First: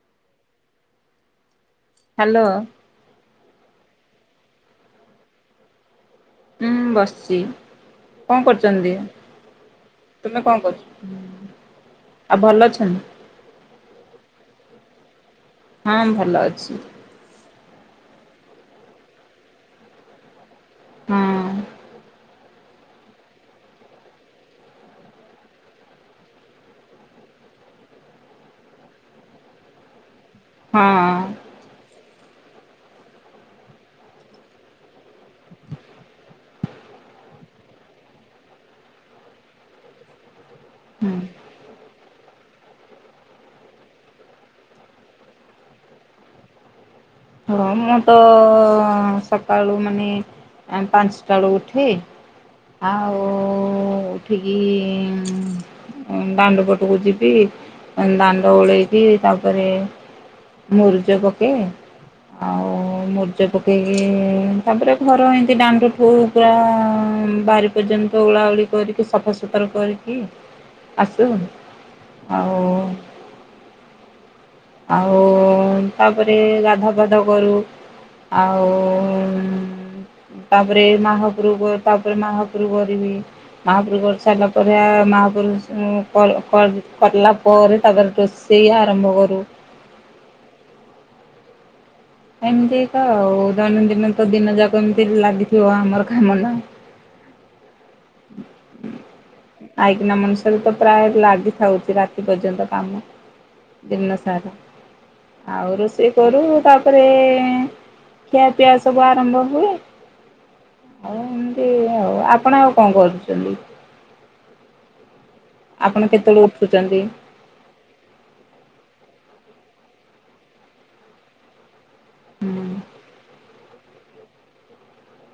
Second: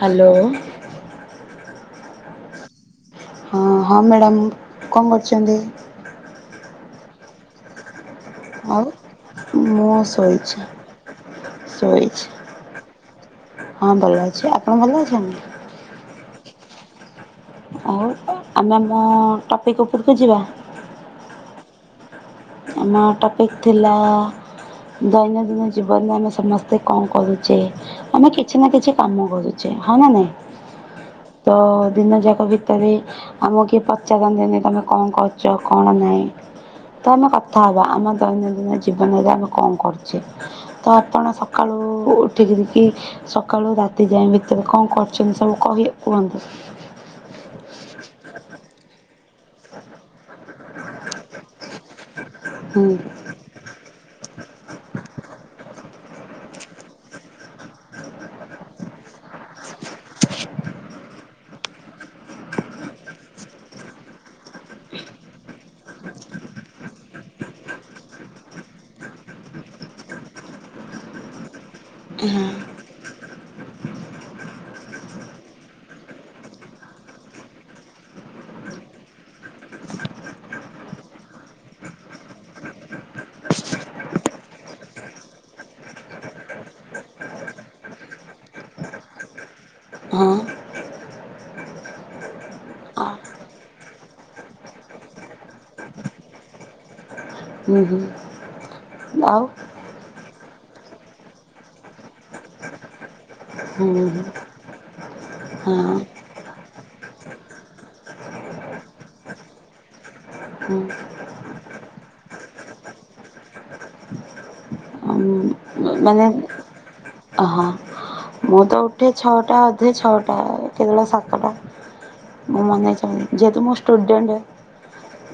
Hello hello ହଁ ହଁ madam କଣ କରୁଛନ୍ତି। ଉଁ ବସିଛି। କଣ କରୁଛନ୍ତି? ଆଉ ମୁଁ ତୁମେ କଣ ଶୋଇଛି କରୁଛ? ଆଉ ଭଲ ଅଛନ୍ତି? ଶୋଇଛି ହଁ ଭଲ ଅଛି। ଆପଣ ଭଲ ଅଛନ୍ତି। ଛି। ଆଉ ଆମେ ଆମ ଟପିକ ଉପରକୁ ଯିବା। ହଁ। ଆମ ଟପିକ ଥିଲା ଦୈନନ୍ଦିନ ଜୀବନରେ ଆମେ ସମସ୍ତେ କଣ କରୁଛେ ଆମେ କିଛି ନା କିଛି କାମ କରୁଛେ ହଁ ନା ନାଇଁ। ହଁ। ତ ଦିନ ଯାକ ଭିତରେ ଆମକୁ କିଏ ପଚାରନ୍ତିନି ତମେ କଣ କରୁଛ କଣ ନାହିଁ ତ ଆମେ କଥା କଥା ହବା ଆମ ଦୈନନ୍ଦିନ ଜୀବନରେ ଆମେ କଣ କରୁଛେ ତ ହୁଁ ଆପଣ ସକାଳୁ ଉଠିକି ସକାଳୁ ରାତି ଯାଇଏ ଭିତରେ କଣ କରୁଛନ୍ତି ସବୁ କହିଲେ କୁହନ୍ତୁ ହଁ ମୁଁ ତ ସକାଳୁ ମାନେ ଆ ପାଞ୍ଚଟା ବେଳକୁ ଉଠି ହେ ହୁଁ ଆଉ ଉଠିକି ମଁ ଦାଣ୍ଡ ପଟକୁ ଯିବି ଦାଣ୍ଡ ଓଳେଇକି ତାପରେ ମୁରୁଜ ପକେଇ ଆଉ ମରୁଜ ପକେଇକି ତାପରେ ଘର ଏଇତି ଡାଣ୍ଡ ଠୁ ପୁରା ବାରି ପର୍ଯ୍ୟନ୍ତ ଓଳା ଓଳି କରିକି ସଫାସୁତୁରା କରିକି ଆସୁ ଆଉ ଆଉ ତାପରେ ଗାଧୁଆ ପାଧୁଆ କରୁ ଆଉ ତାପରେ ମହାପ୍ରଭୁ କରି ତାପରେ ମହାପ୍ରଭୁ କରିବି ମହାପ୍ରଭୁ କରିସାରିଲା ପରେ ମହାପ୍ରଭୁ କ କଲା କରିଲା ପରେ ତାପରେ ରୋଷେଇ ଆରମ୍ଭ କରୁ ହଁ ଏମିତି ତଉ ଦୈନନ୍ଦିନ ତ ଦିନ ଯାକ ଏମିତି ଲାଗିଥିବ ଆମର କାମ ନା ହୁଁ ଆଉ ଆଇକିନା ମଣିଷରେ ତ ପ୍ରାୟ ଲାଗିଥାଉଛି ରାତି ପର୍ଯ୍ୟନ୍ତ କାମ ହୁଁ ହୁଁ ଦିନସାରା ଆଉ ହଁ ରୋଷେଇ କରୁ ତାପରେ ଖିଆପିଆ ସବୁ ଆରମ୍ଭ ହୁଏ ହୁଁ ଆଉ ଏମିତି ଆଉ ଆପଣ ଆଉ କଣ କରୁଛନ୍ତି ଆପଣ ମାନେ କେତେବେଳେ ଉଠୁଛନ୍ତି ହଁ ମୁଁ ତ ଉଠେ ଛଅଟା ଅଧେ ଛଅଟା କେତେବେଳେ ସାତଟା ମୁଁ ହୁଁ ମନେ ଚା ଯେହେତୁ ମୁଁ ଷ୍ଟୁଡେଣ୍ଟେ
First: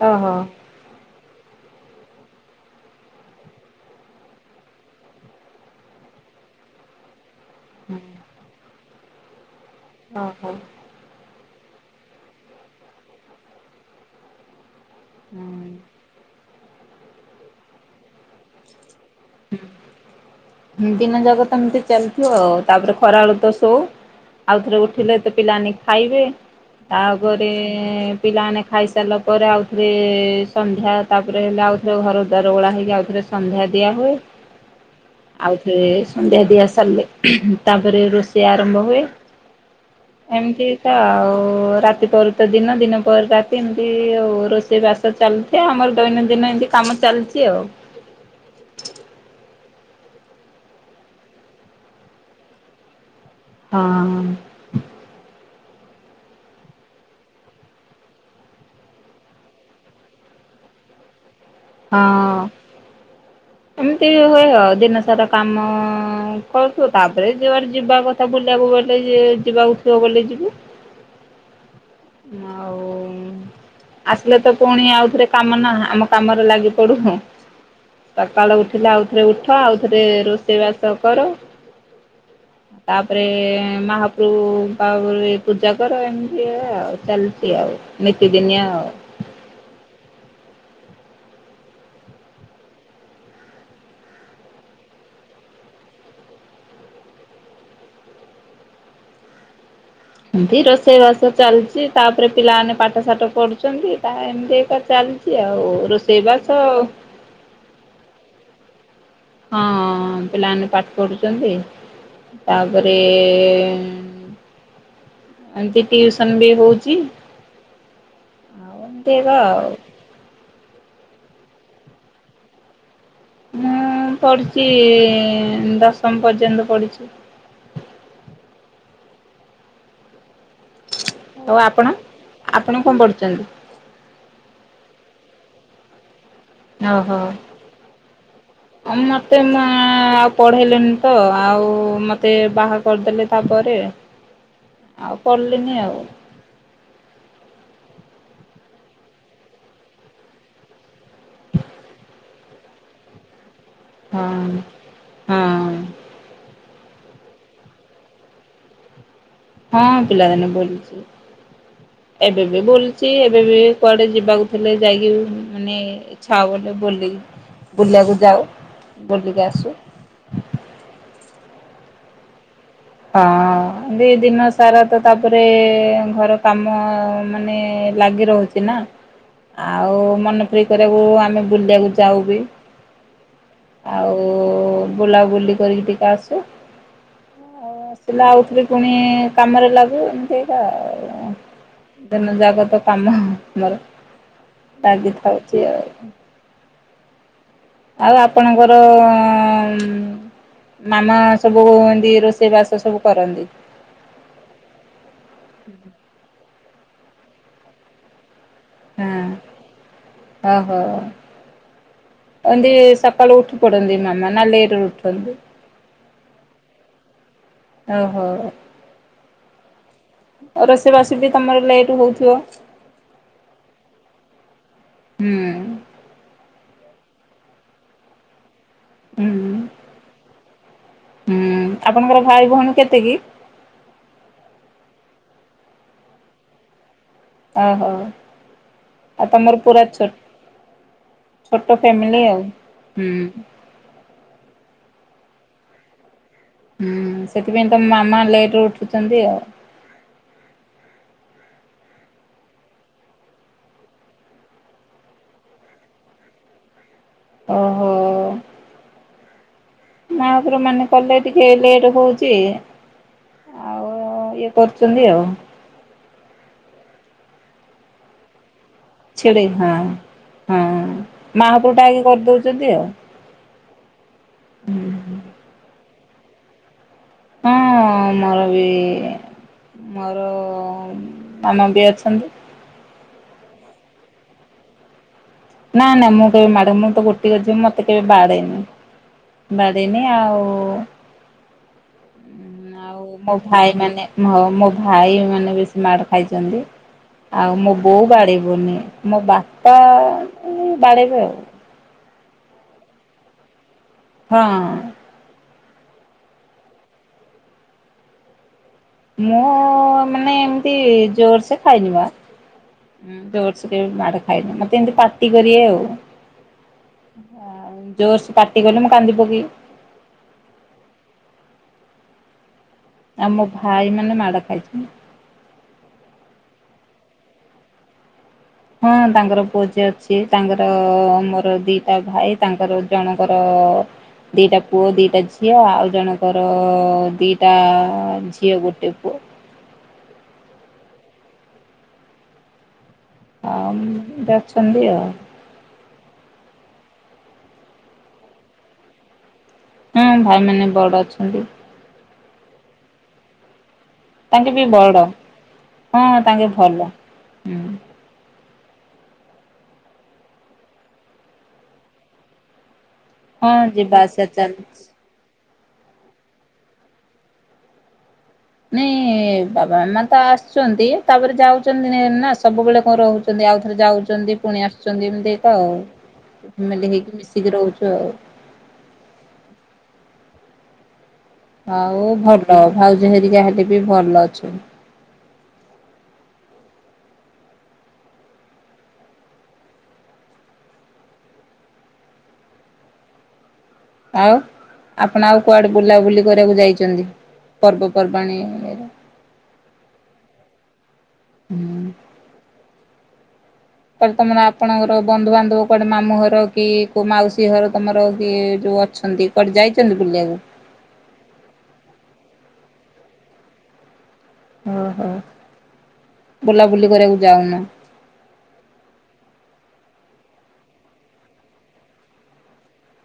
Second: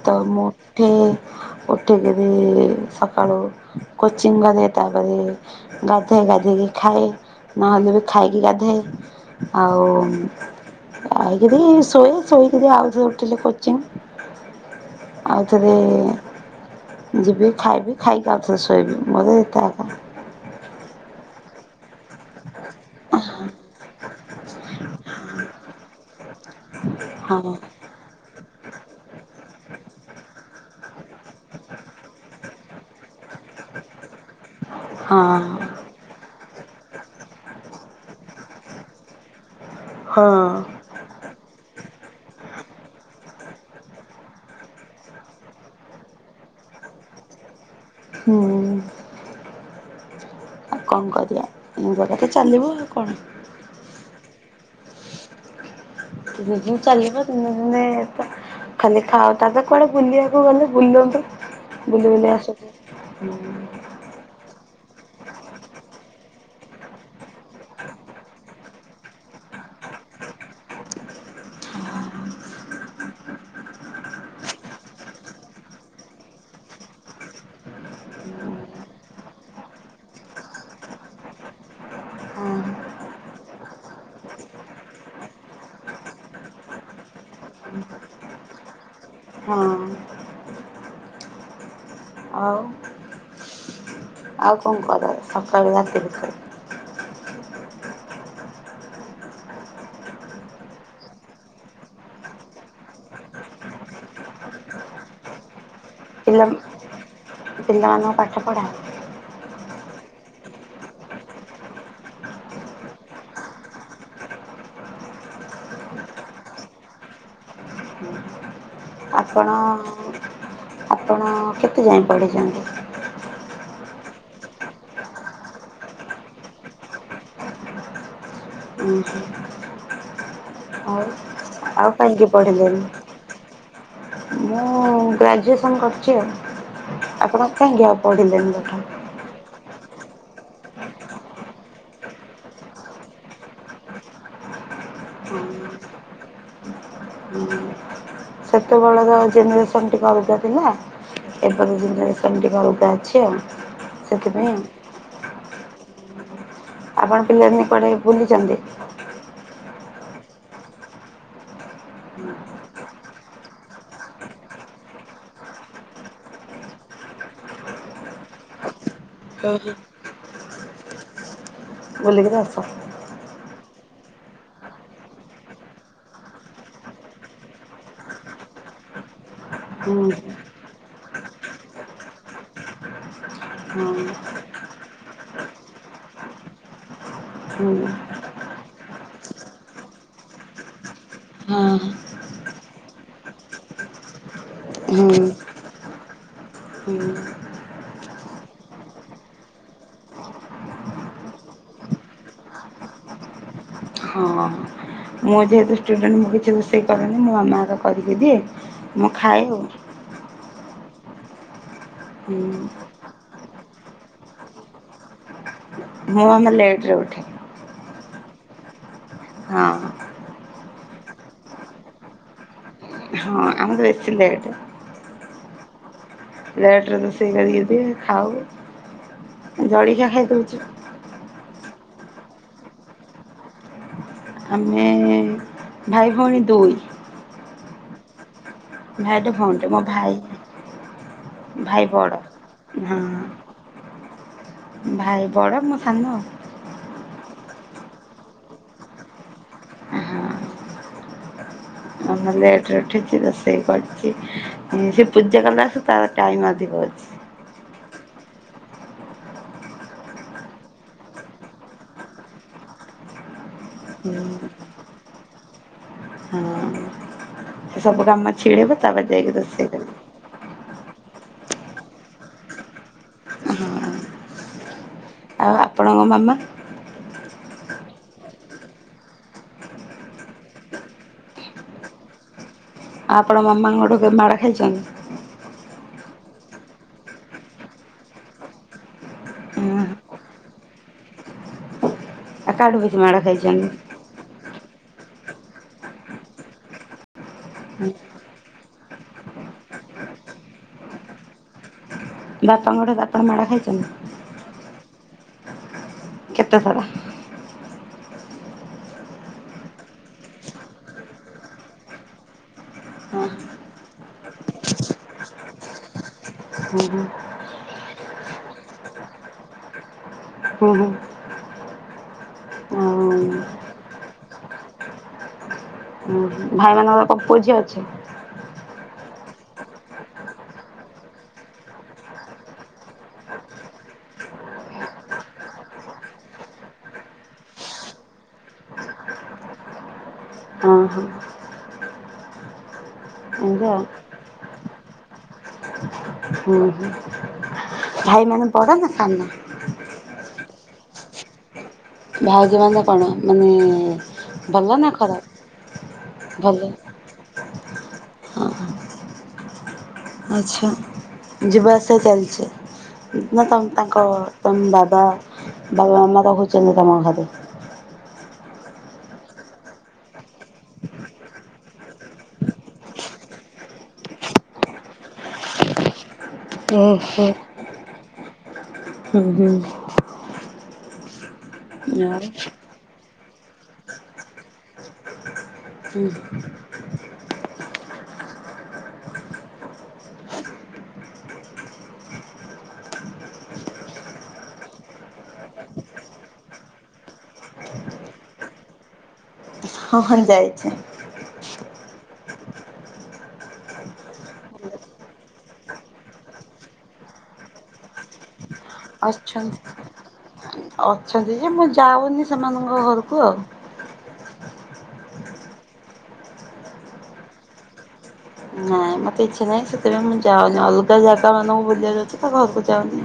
ତ ଓହୋ ମୋଠେ ଉଠିକରି ସକାଳୁ କୋଚିଂ କରେ ତାପରେ ଗାଧୋଇ ଗାଧେଇକି ଖାଏ ନହେଲେ ବି ଖାଇକି ଗାଧାଏ ଆଉ ଓହୋ ଆ କିି ଶୋଇ ଶୋଇକି ଆଉଥରେ ଉଠିଲେ କରୁଛି ଆଉ ଯଦି ହୁଁ। ଯିବି ଖାଇବି ଖାଇକି ଆଉଥରେ ଶୋଇବି ମଦେଇ ଟକ [unintelligible] ଦିନ ଯାକ ତ ଏମିତି ଚାଲିଥିବ ଆଉ ତାପରେ ଖରାବେଳୁ ତ ଶୋଉ ଆଉଥରେ ଉଠିଲେ ତ ପିଲାନି ଖାଇବେ ହଁ ତାପରେଁ ପିଲାମାନେ ଖାଇସାରିଲା ପରେ ଆଉଥରେ ସନ୍ଧ୍ୟା ତାପରେ ହେଲେ ଆଉଥରେ ଘର ଦ୍ୱାର ଓଳା ହୋଇଇକି ଆଉଥରେ ସନ୍ଧ୍ୟା ଦିଆହୁୁଏ ହଁ ଆଉଥରେ ସନ୍ଧ୍ୟା ଦିଆ ସାରିଲେ ତାପରେ ରୋଷେଇ ଆରମ୍ଭ ହୁଏ ହଁ ଏମିତି ତ ଆଉ ରାତି ପରେ ତ ଦିନ ଦିନ ପରେ ରାତି ଏମିତି ଆଉ ରୋଷେଇ ବାସ ଚାଲିଥାଏ ଆମର ଦୈନନ୍ଦିନ ଏମିତି କାମ ଚାଲିଛି ଆଉ ହୁଁ ଆଉ କଣ କରିବା ଏଇ ଜାଗାରେ ଚାଲିବ ଆଉ କଣ ହଁ ଦତିନି [unintelligible] ଦିନ ଚାଲିବ ଦିନେ ଦିନେ ତ ଖାଲି ଖାଅ ତାପରେ କୁଆଡେ ବୁଲିବାକୁ ଗଲେ ବୁଲନ୍ତୁ ବୁଲି ବୁଲି ହଁ ଆସୁଛ ଏମିତି ହୁଏ ହ ଦିନ ସାରା କାମଁ କରୁଥିବ ତାପରେ ଯୁଆଡେ ଯିବା କଥା ବୁଲିବାକୁ ଗଲେ ଯିବାକୁ ଥିବ ବୋଲି ଯିବୁ ଆଉ ଆସିଲେ ତ ପୁଣି ଆଉଥରେ କାମ ନା ଆମ କାମରେ ଲାଗି ପଡୁନ ସକାଳ ଉଠିଲେ ଆଉଥରେ ଉଠ ଆଉ ଥରେ ରୋଷେଇ ବାସ କର ହଁ ତାପରେ ମହାପ୍ରଭୁ ବାରେ ପୂଜା କର ଏମିତି ହୁଏ ଆଉ ଚାଲଛି ଆଉ ନିତିଦିନିଆ ଆଉ ହଁ। ଆଉ ଆଉ କଣ କରନ୍ତି ସକାଳୁ ରାତି ଭିତରେ ଏମତି ରୋଷେଇ ବାସ ଚାଲିଛି ତାପରେ ପିଲାମାନେ ପାଠ ସାାଠ ପଢୁଛନ୍ତି ତା ଏମିତି ଏକ ଚାଲିଛି ଆଉ ରୋଷ ପିଲ ପିଲାମାନଙ୍କ ପା କପଡ଼ା ହଁ ପିଲାମାନେ ପାଠ ପଢୁଛନ୍ତି ତାପରେ ଏମତିସନ ବି ହଉଛି ଆଉ ସେଗ ଆ ଆପଣ ଆପଣ କେତେ ଯାଏ ପଢ଼ିଛନ୍ତି। ମୁଁ ପଢ଼ିଛି ଦଶମ ପର୍ଯ୍ୟନ୍ତ ପଢ଼ିଛି। ହୁ ହ ଆଉ ଆପଣ କାହିଁକି ପଢ଼ିଲେନି? ଆପଣ କଣ ପଢୁଛନ୍ତି। ମୁଁ ଗ୍ରାଜୁଏସନ୍ କରିଛି ଆଉ ଓହୋ ଆପଣ ପାଇଁ ଗ ପଢ଼ିଲନ ଦେଥା ମତେ ମା ଆଉ ପଢେଇଲିଣିି ତ ଆଉ ମତେ ବାହା କରିଦେଲେ ତାପରେ ଆଉ ପଢିଲିନି ଆଉ ସେତେବେଳର ଜେନେରେସନ ଟିକେ ଅଲଗା ଥିଲା ଏବେ ଜେନେସନ ଟିକେ ଅଲଗା ଅଛି ଆଉ ସେଥିପାଇଁ ହଁ ହଁ ଆପଣ ପିଲା ନ ପଡେଇ ବୁଲିଛନ୍ତି। ହଁ ପିଲାଦିନ ବୁଲଛି ଏବେ ବି ବୁଲୁଛି ଏବେ ବି କୁଆଡେ ଯିବାକୁ ଥିଲେ ଯାଇକି ମାନେ ଇଛା ବ ବୁଲି ବୁଲିବାକୁ ଯାଉ ବୋଲିଗ ହଁ। ଆସୁ ବଲିିକି ଦସ ହଁ ଦିନ ସାରା ତ ତାପରେ ଘର କାମ ମାନେ ଲାଗି ରହୁଛି ନା ଆଉ ହୁଁ ମନପିତ କରିବାକୁ ଆମେ ବୁଲିବାକୁ ଯାଉ ବି ହଁ ଆଉ ବୁଲାବୁଲି କରିକି ଟିକେ ଆସୁ ଆଉ ହୁଁ। ଆସିଲା ଆଉଥି ପୁଣି କାମରେ ଲାଗୁ ଏମିତି ଆଉ ହଁ। ଦିନ ଜାଗତ କାମ ମମର ହୁଁ ଲାଗିଥାଉଛି ଆଉ ହୁଁ ଆଉ ଆପଣଙ୍କର ମାମା ସବୁ କ ଏନ୍ତି ରୋଷେଇ ବାସ ସବୁ କରନ୍ତି। ହଁ। ମୁଁ ଯେହେତୁୁଡଣ୍ଟ ମୁ କିଛି ସେହି କଣ ମୁଁ ଆ ମାର କରିକି ଦିଏ। ମୁ ଖାଇଉ ଓ ହୋ ଅ ସକାଳ ଉଠ କଡ଼ନ୍ତିି ମାମା ନା ଲ ଏଟ ଉଟନ୍ତି। ମୁଁ ଆମେ ଲେଟ ରେ ଉଠେ ଓ ହୋଉ ହଁ। ରୋଷେଇବାସ ବି ତମର ଲେଟ ହଉଥିବ ଆମେ ବେଶି ଲେଟ ହୁଁ ସେଟରେ ତ ସେ କରି ଦେଇ ହୁଁ ଖାଉ ଜଳଖିଆ ଖାଇଦଉଚୁ ହୁଁ ଆପଣଙ୍କର ଭାଇ ଭଉଣୀ କେତେ କିି ଆମେ ଭାଇ ଭଉଣୀ ଦଇ ଓ ହୋ ଆଉ ତମର ଭଉଣୀଟେ ମୋ ପୁରା ଭାଇ ଛୋଟ ଭାଇ ବଡ଼ ଫ୍ୟାମିଲି ଆଉ ହଁ ଭାଇ ବଡ ମୁଁ ସାନ। ହୁଁ ସେଥିପାଇଁ ତ ମାମା ଲେଟ ଉଠୁଛନ୍ତି ଆଉ। ମାମା ଲେଟରେ ଉଠିଛି ରୋଷେଇ କରିଛି ସେ ପୂଜା କଲା ତାର ଟାଇମ ଅଧିକ ଅଛି। ଓହୋ। ମାହାପୁର ମାନେ କଲେ ଟିକେ ଲେଟ ହଉଛି ଆଉ ଇଏ କରୁଛନ୍ତି ଆଉ। ହଁ ସବୁ କାମ ଛିଡେଇବେ। ଛଡ଼େଇ ହଁ ହଁ। ମାହାପ୍ରଭ ଟା ଆକି କରିଦଉଛନ୍ତି ଆଉ ହୁଁ। ଆଉ ଆପଣଙ୍କ ମାମା? ହଁ ମୋର ବି ମୋର ମାମା ବି ଅଛନ୍ତି। ଆପଣ ମାମାଙ୍କ ଠୁ କେବେ ମାଡ ଖାଇଛନ୍ତି? ନା ନା ମୁଁ କେବେ ମାଡ ମୁଁ ତ ଗୋଟିଏ ଝିଅ ମତେ କେବେ ବାଡ଼େଇନି ହଁ ବାଡ଼େଇନି ଆଉ। କାହାଠୁ ବେଶୀ ଆଉ ମାଡ଼ ମୋ ଖାଇଛନ୍ତି? ଭାଇ ମାନେ ମୋ ମୋ ଭାଇ ମାନେ ବେଶୀ ମାଡ ଖାଇଛନ୍ତି ଆଉ ମୋ ବୋଉ ବାଡ଼େଇବନି ମୋ ବାପା ବାଡ଼େଇବେ ଆଉ। ବାପାଙ୍କ ଠାରୁ ଆପଣ ମାଡ ଖାଇଛନ୍ତି? ହଁ। କେତେ ଥର? ମୁଁ ମାନେ ଏମତି ଜୋରସେ ଖାଇନି ବା ହଁ ଜୋରସେ କେବେ ମାଡ ଖାଇନି ମତେ ଏମିତି ପାଟି କରିବେ ଆଉ। ହଁ ନାଇଁ। ଜୋର ସେ ପାଟିକଲେ ମୁଁ କାନ୍ଦି ପକେଇବି। ହଁ ହଁ ଆଉ ମୋ ଭାଇ ମାନେ ମାଡ ଖାଇଛନ୍ତି। ହୁଁ ଭାଇମାନଙ୍କର କଣ ପୁଅ ଝିଅ ଅଛି। ହଁ ତାଙ୍କର ପୁଅଝିଅ ଅଛି ତାଙ୍କର ମୋର ଦିଟା ଭାଇ ତାଙ୍କର ଜଣଙ୍କର ଦିଟା ପୁଅ ଦିଟା ଝିଅ ଆଉ ଜଣଙ୍କର ଦିଟା ଝିଅ ଗୋଟେ ପୁଅ। ହଁ ହଁ ଏମିତି ଆଉ ଆମ ଏମିତି ଅଛନ୍ତି ଆଉ। ଭାଇ ମାନେ ବଡ ନା ସାନ। ହୁଁ ଭାଇ ମାନେ ବଡ ଅଛନ୍ତି। ଭାଉଜମାନେ କଣ ମାନେ ତାଙ୍କେ ବି ଭଲ ନା ବଡ ଖରାପ ହଁ ତାଙ୍କେ ଭଲ। ହୁଁ ଆଛା ଯିବା ଆସିବା ଚାଲିଛି। ନା ହଁ ତମ ଯିବା ତାଙ୍କ ଆସିବା ତମ ଚାଲିଛି। ବାବା। ବାବା ମାମା ରହୁଛନ୍ତି ତମ ଘରେ। ନାଇଁ ବାବା ମାମା ତ ଆସୁଛନ୍ତି ତାପରେ ଯାଉଛନ୍ତି ନା ସବୁବେଳେ କଣ ରହୁଛନ୍ତି ଆଉଥରେ ଯାଉଛନ୍ତି ପୁଣି ଆସୁଛନ୍ତି ଏମିତି କା ଆଉ। ଫ୍ୟାମିଲୀ ହେଇକି ଓହୋ। ମିଶିକି ରହୁଛୁ ଆଉ। ହୁଁ ହୁଁ। ହଉ ଆଉ ଭଲ ଭାଉଜ ହେରିକା ହେ ଏବେ ଭଲ ଅଛ ହୁଁ। ଆଉ ଆପଣ ଆଉ କୁଆଡେ ବୁଲାବୁଲି କରିବାକୁ ଯାଇଛନ୍ତି ପର୍ବପର୍ବାଣି ଏ। ହଁ ହଁ ଯାଇଛି। ହୁଁ। କୁଆଡେ ତମର ଆପଣଙ୍କର ବନ୍ଧୁ ବାନ୍ଧବ କୁଆଡେ ମାମୁଁ ଘର କି କୋଉ ମାଉସୀ ଘର ତମର କି ଯୋଉ ଅଛନ୍ତି କୁଆଡେ ଯାଇଛନ୍ତି ବୁଲିବାକୁ? ଅଛନ୍ତି ଅଛନ୍ତି ଯେ ମୁଁ ଯାଉନି। ସେମାନଙ୍କ ଘରକୁ ଆଉ। ଓହୋ ବୁଲାବୁଲି କରିବାକୁ ଯାଉନ। ହଁ ମତେ ଇଛା ନାଇ ସେଥିପାଇଁ ମୁଁ ଯାଉନି ଅଲଗା ଜାଗା ମାନଙ୍କୁ ବୁଲ ଯାଉଛି ତା ଘରକୁ ଯାଉନି।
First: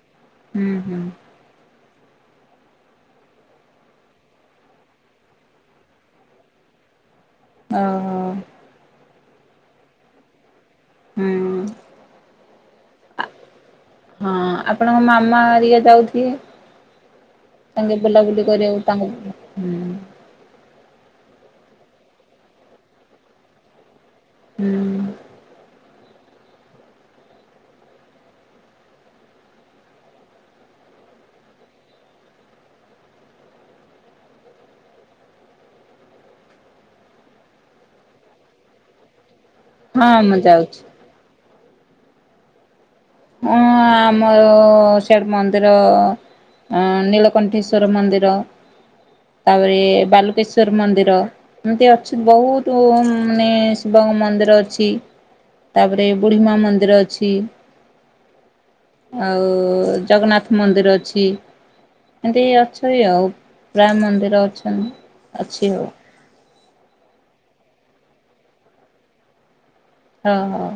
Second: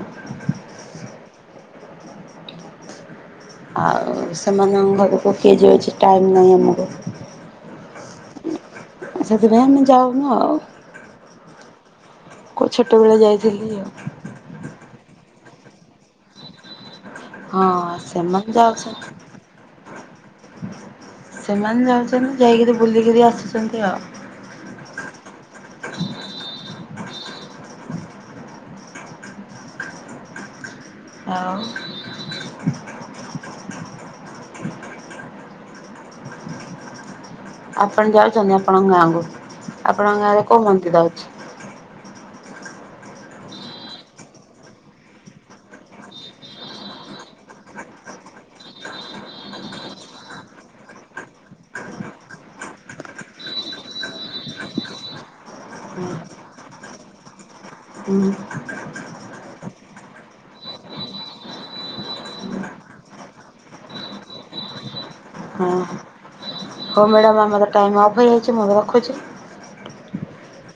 ହୁଁ ହୁଁ। ଆଉ ସେମାନଙ୍କ ଘରକୁ କିଏଜ ଅଛି ଟାଇମ୍ ନାହିଁ ଆମର। ଓ ହୋ। ଆ ସେଥିପାଇଁ ଆମେ ଯାଉନ ଆଉ। ହୁଁ। କୋଉ ଛୋଟବେଳେ ଯାଇଥିଲି। ହଁ ଆପଣଙ୍କ ମାମା ହେରୀକା ଯାଉଥେ- ହଁ ତାଙ୍କେ ବୁଲାବୁଲି ସେମାନେ କରିବାକୁ ଯାଉଛନ୍ତି ତାଙ୍କୁ ସେମାନେ ଯାଉଛନ୍ତି ଯାଇକରି ବୁଲିକରି ଆସୁଛନ୍ତି ଆଉ- ହୁଁ। ଆଉ। ଆପଣ ଯାଉଛନ୍ତି ଆପଣଙ୍କ ଗାଁକୁ? ହଁ ଆପଣଙ୍କ ମୁଁ ଗାଁରେ କୋଉ ଯାଉଛି ମନ୍ଦିର ଅଛି? ହଁ ଆମ ସେ ମନ୍ଦିର ନୀଳକଣ୍ଠେଶ୍ଵର ମନ୍ଦିର ତାପରେ ବାଲୁକେଶ୍ୱର ମନ୍ଦିର ଏମିତି ଅଛି ବହୁତ ମାନେ ଶିବଙ୍କ ମନ୍ଦିର ଅଛି ତାପରେ ବୁଢ଼ୀମା ମନ୍ଦିର ଅଛି। ହୁଁ ଆଉ ଜଗନ୍ନାଥ ମନ୍ଦିର ଅଛି ଏମିତି ଅଛି ଆଉ ପ୍ରାୟ ମନ୍ଦିର ଅଛନ୍ତି ହଁ। ଅଛି ଆଉ। ହଉ ମ୍ୟାଡ଼ାମ୍ ଆମର ଟାଇମ୍ ଅଫ୍ ହୋଇଯାଇଛି ମୁଁ ବି ରଖୁଛି। ହଁ ହଁ।